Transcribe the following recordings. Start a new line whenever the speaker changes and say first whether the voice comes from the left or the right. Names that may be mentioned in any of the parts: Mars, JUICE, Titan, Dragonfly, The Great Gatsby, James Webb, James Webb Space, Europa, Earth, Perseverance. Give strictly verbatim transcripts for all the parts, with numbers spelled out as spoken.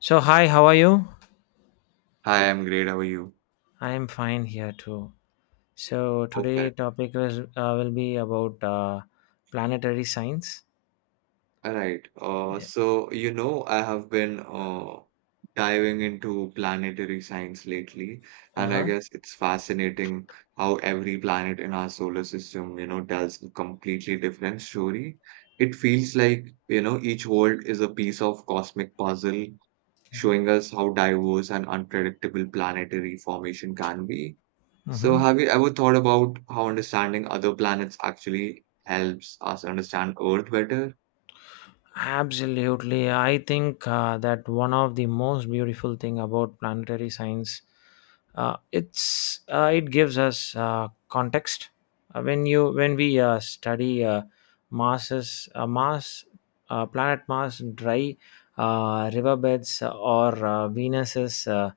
left: So hi, how are you?
right: Hi, I'm great. How are you?
left: I am fine here too. So today
right: Perfect.
left: topic was, uh, will be about uh, planetary science.
right: All right. Uh, so, you know, I have been uh, diving into planetary science lately,
left: Uh
right: and I
left: huh.
right: guess it's fascinating how every planet in our solar system, you know, tells a completely different story. It feels like, you know, each world is a piece of cosmic puzzle,
left: Hmm.
right: showing us how diverse and unpredictable planetary formation can be. So,
left: Hmm.
right: have you ever thought about how understanding other planets actually helps us understand Earth better?
left: Absolutely, I think uh, that one of the most beautiful thing about planetary science, uh, it's, uh, it gives us uh, context. Uh, when you when we uh, study, uh, masses, uh, mass uh, planet Mars dry, uh, riverbeds, or uh, venus's, uh,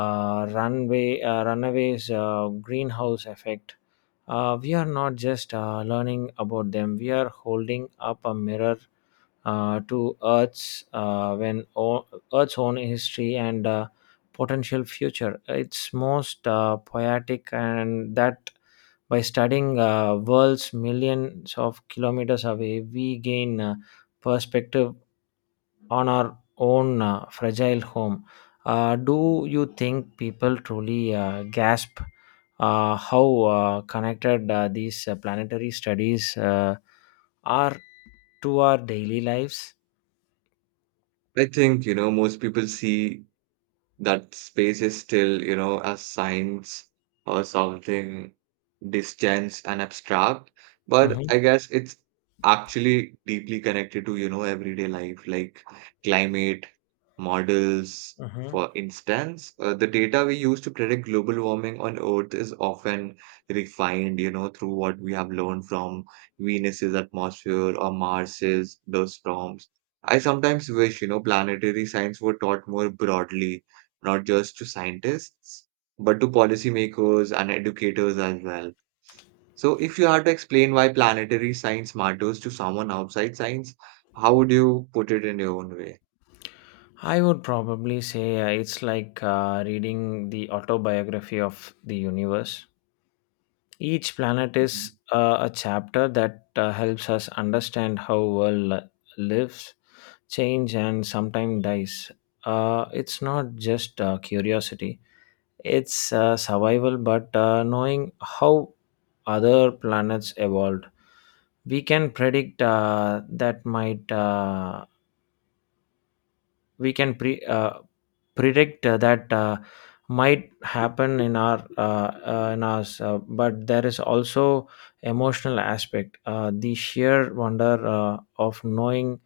left: uh, runway uh, runaways, uh, greenhouse effect. Uh, we are not just uh, learning about them, we are holding up a mirror uh, to Earth's uh, when o- Earth's own history, and uh, potential future. It's most uh, poetic, and that by studying uh, worlds millions of kilometers away, we gain uh, perspective on our own uh, fragile home. Uh, do you think people truly uh, gasp uh, how uh, connected uh, these uh, planetary studies uh, are to our daily lives?
right: I think, you know, most people see that space is still, you know, a science or something distant and abstract. But
left: Hmm.
right: I guess it's actually deeply connected to, you know, everyday life, like climate models,
left: Hmm.
right: for instance. Uh, the data we use to predict global warming on Earth is often refined, you know, through what we have learned from Venus's atmosphere or Mars's the storms. I sometimes wish, you know, planetary science were taught more broadly not just to scientists, but to policymakers and educators as well. So, if you had to explain why planetary science matters to someone outside science, how would you put it in your own way?
left: I would probably say uh, it's like uh, reading the autobiography of the universe. Each planet is
right: Mhm.
left: uh, a chapter that uh, helps us understand how world li- lives, change, and sometimes dies. Uh, it's not just uh, curiosity; it's uh, survival. But uh, knowing how other planets evolved, we can predict uh, that might. Uh, we can pre uh, predict uh, that uh, might happen in our, uh, uh, in us, uh, but there is also emotional aspect, uh, the sheer wonder uh, of knowing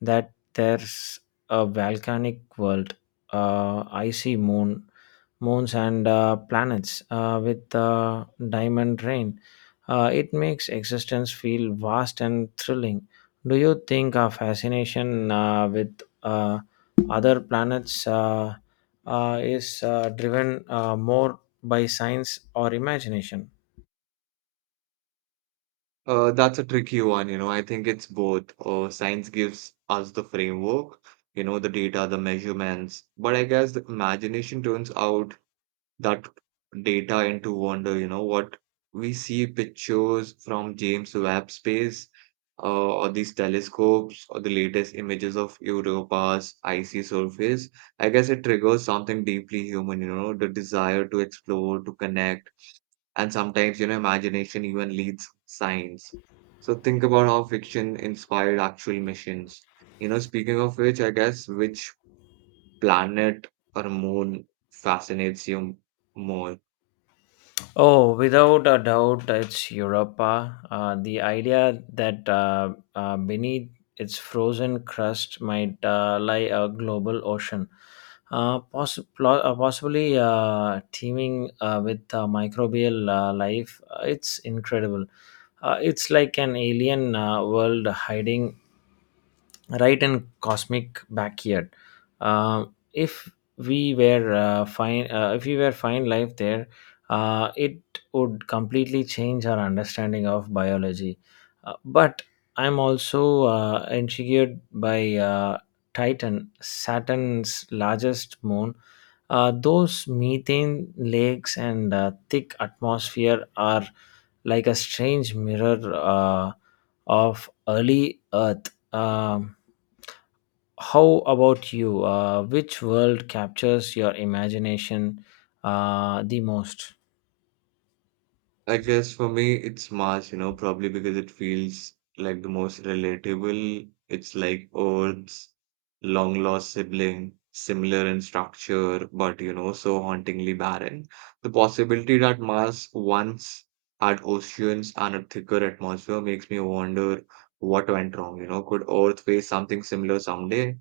left: that there's a volcanic world, uh, icy moon moons, and uh, planets uh, with uh, diamond rain. Uh, it makes existence feel vast and thrilling. Do you think our fascination uh, with uh, other planets uh, uh, is uh, driven uh, more by science or imagination?
right: Uh, that's a tricky one, you know. I think it's both. Uh, science gives us the framework, you know, the data, the measurements, but I guess the imagination turns out that data into wonder, you know, what we see pictures from James Webb Space uh, or these telescopes or the latest images of Europa's icy surface. I guess it triggers something deeply human, you know, the desire to explore, to connect, and sometimes, you know, imagination even leads science. So think about how fiction inspired actual missions. You know, speaking of which, I guess which planet or moon fascinates you more?
left: Oh, without a doubt, it's Europa. Uh, uh, the idea that uh, uh, beneath its frozen crust might uh, lie a global ocean, uh, poss- plo- uh, possibly uh, teeming uh, with uh, microbial uh, life, uh, it's incredible. Uh, it's like an alien uh, world hiding right and cosmic backyard. Uh, if we were uh, fine uh, if we were fine life there, uh, it would completely change our understanding of biology, uh, but I'm also uh, intrigued by uh, titan saturn's largest moon. Uh, those methane lakes and uh, thick atmosphere are like a strange mirror uh, of early earth. Um how about you? Uh, which world captures your imagination uh, the most?
right: I guess for me, it's Mars, you know, probably because it feels like the most relatable. It's like Earth's long lost sibling, similar in structure, but, you know, so hauntingly barren. The possibility that Mars once had oceans and a thicker atmosphere makes me wonder what went wrong, you know. Could Earth face something similar someday?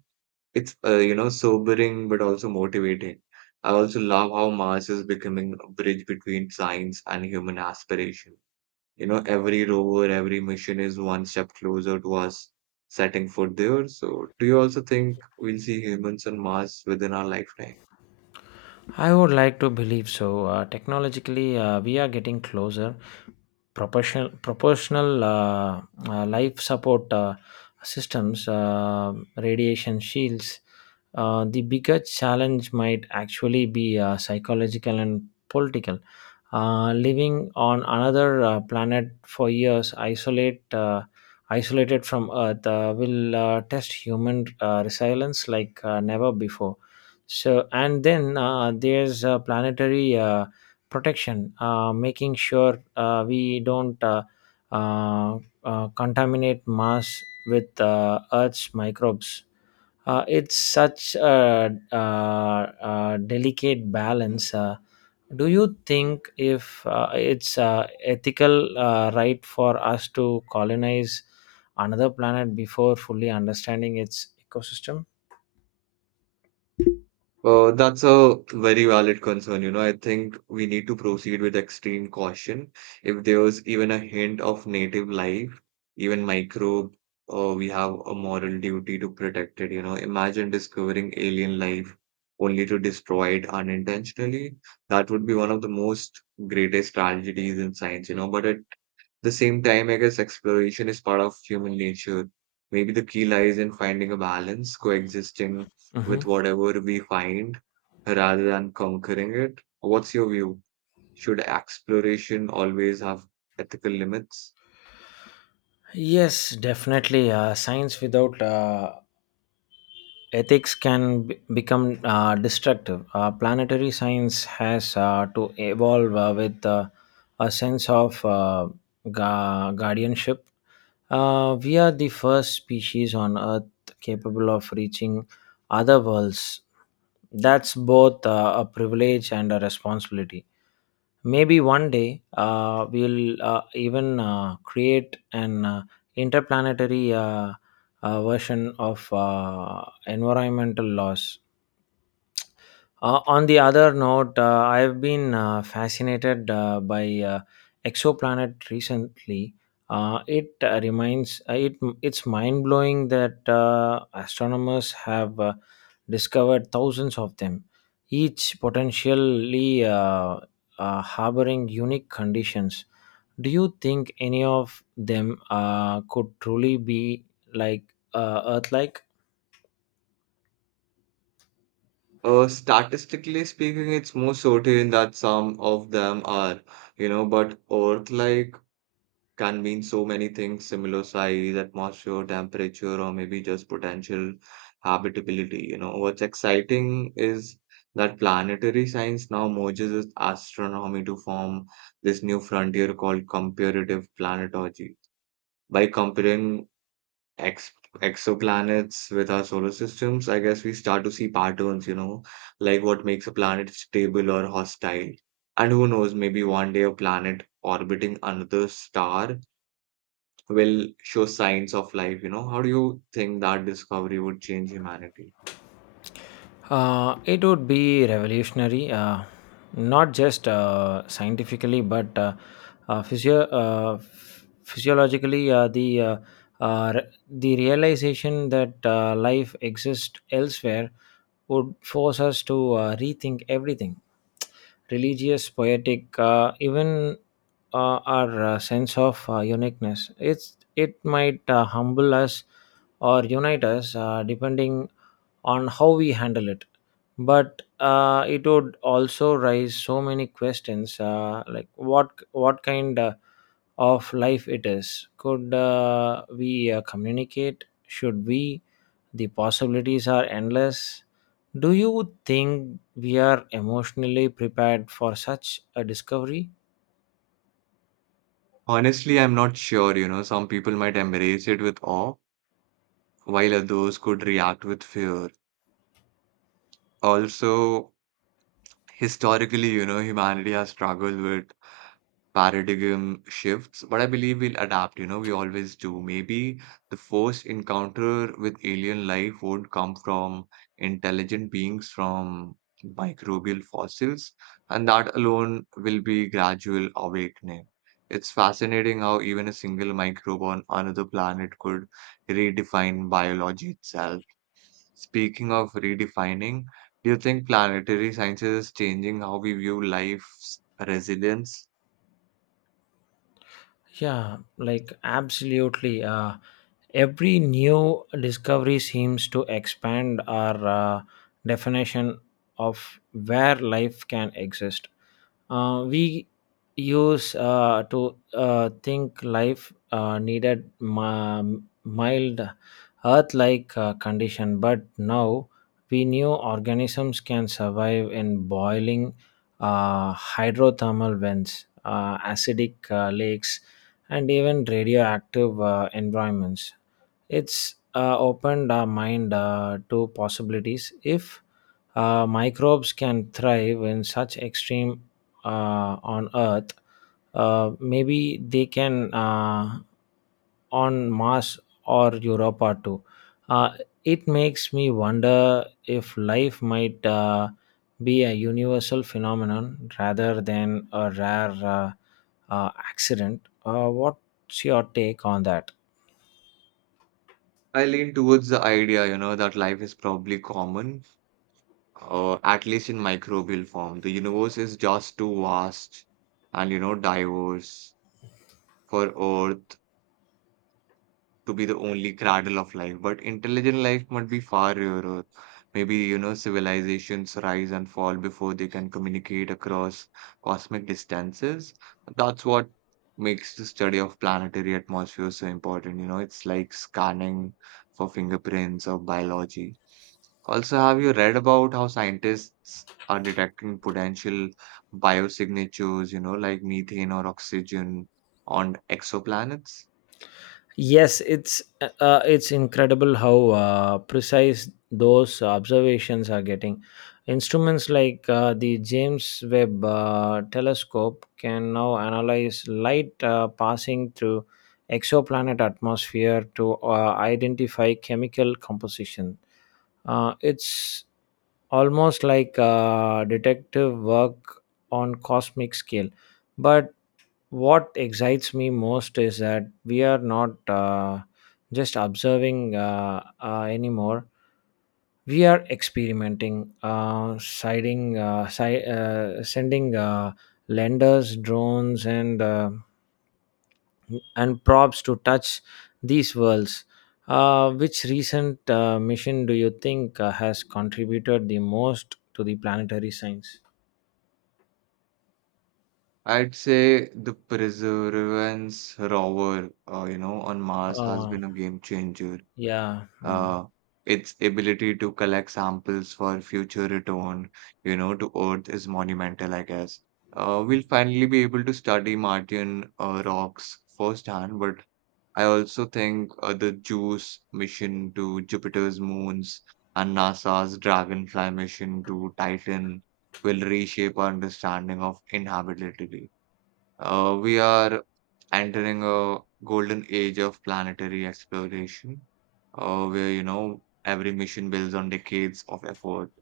right: It's uh, you know sobering but also motivating. I also love how Mars is becoming a bridge between science and human aspiration. You know, every rover, every mission is one step closer to us setting foot there. So, do you also think we'll see humans on Mars within our lifetime?
left: I would like to believe so. Uh, technologically, uh, we are getting closer. Proportional, proportional uh, uh, life support uh, systems, uh, radiation shields. Uh, the bigger challenge might actually be uh, psychological and political. Uh, living on another uh, planet for years, isolate, uh, isolated from Earth, uh, will uh, test human uh, resilience like uh, never before. So, and then uh, there's uh, planetary uh, protection, uh, making sure uh, we don't uh, uh, uh, contaminate Mars with uh, Earth's microbes. Uh, it's such a uh uh delicate balance. Uh, do you think if uh, it's uh, ethical uh, right for us to colonize another planet before fully understanding its ecosystem?
right: Uh, that's a very valid concern. You know, I think we need to proceed with extreme caution. If there was even a hint of native life, even microbe, uh, we have a moral duty to protect it. You know, imagine discovering alien life only to destroy it unintentionally. That would be one of the most greatest tragedies in science, you know, but it the same time, I guess exploration is part of human nature. Maybe the key lies in finding a balance, coexisting with
left: Mhm.
right: whatever we find rather than conquering it. What's your view? Should exploration always have ethical limits?
left: Yes, definitely. Uh, science without uh, ethics can b- become uh, destructive. Uh, planetary science has uh, to evolve uh, with uh, a sense of uh, gua- guardianship. Uh, we are the first species on Earth capable of reaching other worlds. That's both uh, a privilege and a responsibility. Maybe one day uh, we'll uh, even uh, create an uh, interplanetary uh, uh, version of uh, environmental laws. Uh, on the other note, uh, I've been uh, fascinated uh, by uh, exoplanet recently. Uh, it uh, reminds uh, it It's mind blowing that uh, astronomers have uh, discovered thousands of them, each potentially uh, uh, harboring unique conditions. Do you think any of them uh, could truly be like uh, Earth-like?
right: Uh, statistically speaking, it's more certain that some of them are, you know, but Earth like can mean so many things similar size, atmosphere, temperature, or maybe just potential habitability. You know, what's exciting is that planetary science now merges with astronomy to form this new frontier called comparative planetology. By comparing ex exoplanets with our solar systems, I guess we start to see patterns, you know, like what makes a planet stable or hostile. And who knows, maybe one day a planet orbiting another star will show signs of life, you know? How do you think that discovery would change humanity?
left: Uh, it would be revolutionary, uh, not just uh, scientifically, but uh, uh, physio- uh, ph- physiologically. Uh, the uh, uh, re- the realization that uh, life exists elsewhere would force us to uh, rethink everything, religious, poetic, uh, even uh, our uh, sense of uh, uniqueness. It's it might uh, humble us or unite us, uh, depending on how we handle it, but uh, it would also raise so many questions, uh, like what what kind uh, of life it is, could uh, we uh, communicate, should we? The possibilities are endless. Do you think we are emotionally prepared for such a discovery?
right: Honestly, I'm not sure, you know. Some people might embrace it with awe, while others could react with fear. Also, historically, you know, humanity has struggled with paradigm shifts, but I believe we'll adapt, you know, we always do. Maybe the first encounter with alien life would come from intelligent beings from microbial fossils, and that alone will be gradual awakening. It's fascinating how even a single microbe on another planet could redefine biology itself. Speaking of redefining, do you think planetary sciences is changing how we view life's resilience?
left: Yeah, like absolutely. Uh, every new discovery seems to expand our uh, definition of where life can exist. Uh, we use uh, to uh, think life uh, needed ma- mild earth-like uh, condition, but now we knew organisms can survive in boiling uh, hydrothermal vents, uh, acidic uh, lakes, and even radioactive uh, environments. It's uh, opened our mind uh, to possibilities. If uh, microbes can thrive in such extreme uh, on Earth, Uh, maybe they can uh, on Mars or Europa too. Uh, it makes me wonder if life might uh, be a universal phenomenon rather than a rare uh, uh, accident. Uh, what's your take on that?
right: I lean towards the idea, you know, that life is probably common, uh, at least in microbial form. The universe is just too vast and, you know, diverse for Earth to be the only cradle of life, but intelligent life might be far rarer. Maybe, you know, civilizations rise and fall before they can communicate across cosmic distances. That's what makes the study of planetary atmosphere so important. You know, it's like scanning for fingerprints of biology. Also, have you read about how scientists are detecting potential biosignatures, you know, like methane or oxygen on exoplanets?
left: Yes, it's uh, it's incredible how uh, precise those observations are getting. Instruments like uh, the James Webb uh, Telescope can now analyze light uh, passing through exoplanet atmosphere to uh, identify chemical composition. Uh, it's almost like uh, detective work on cosmic scale, but what excites me most is that we are not uh, just observing uh, uh, anymore. We are experimenting, uh, siding uh, si- uh, sending uh, lenders, drones, and uh, and props to touch these worlds. Uh, which recent uh, mission do you think uh, has contributed the most to the planetary science?
right: I'd say the Perseverance rover, uh, you know, on Mars has
left: uh,
right: been a game changer.
left: yeah. Mm.
right: Uh, its ability to collect samples for future return, you know, to Earth is monumental, I guess. Uh, we'll finally be able to study Martian uh, rocks firsthand, but I also think uh, the JUICE mission to Jupiter's moons and NASA's Dragonfly mission to Titan will reshape our understanding of inhabitability. Uh, we are entering a golden age of planetary exploration, uh, where, you know, every mission builds on decades of effort.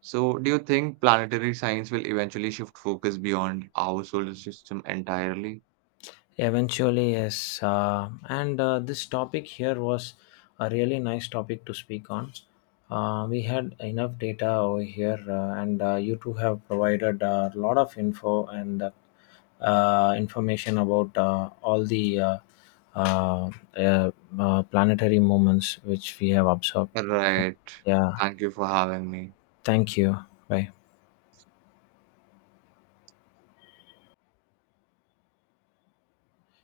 right: So, do you think planetary science will eventually shift focus beyond our solar system entirely?
left: Eventually, yes. Uh, and uh, this topic here was a really nice topic to speak on. Uh, we had enough data over here, uh, and uh, you two have provided a lot of info and uh, uh, information about uh, all the uh, uh, uh, uh, planetary movements which we have observed. So,
right: Right.
left: yeah,
right: Thank you for having me.
left: thank you. Bye.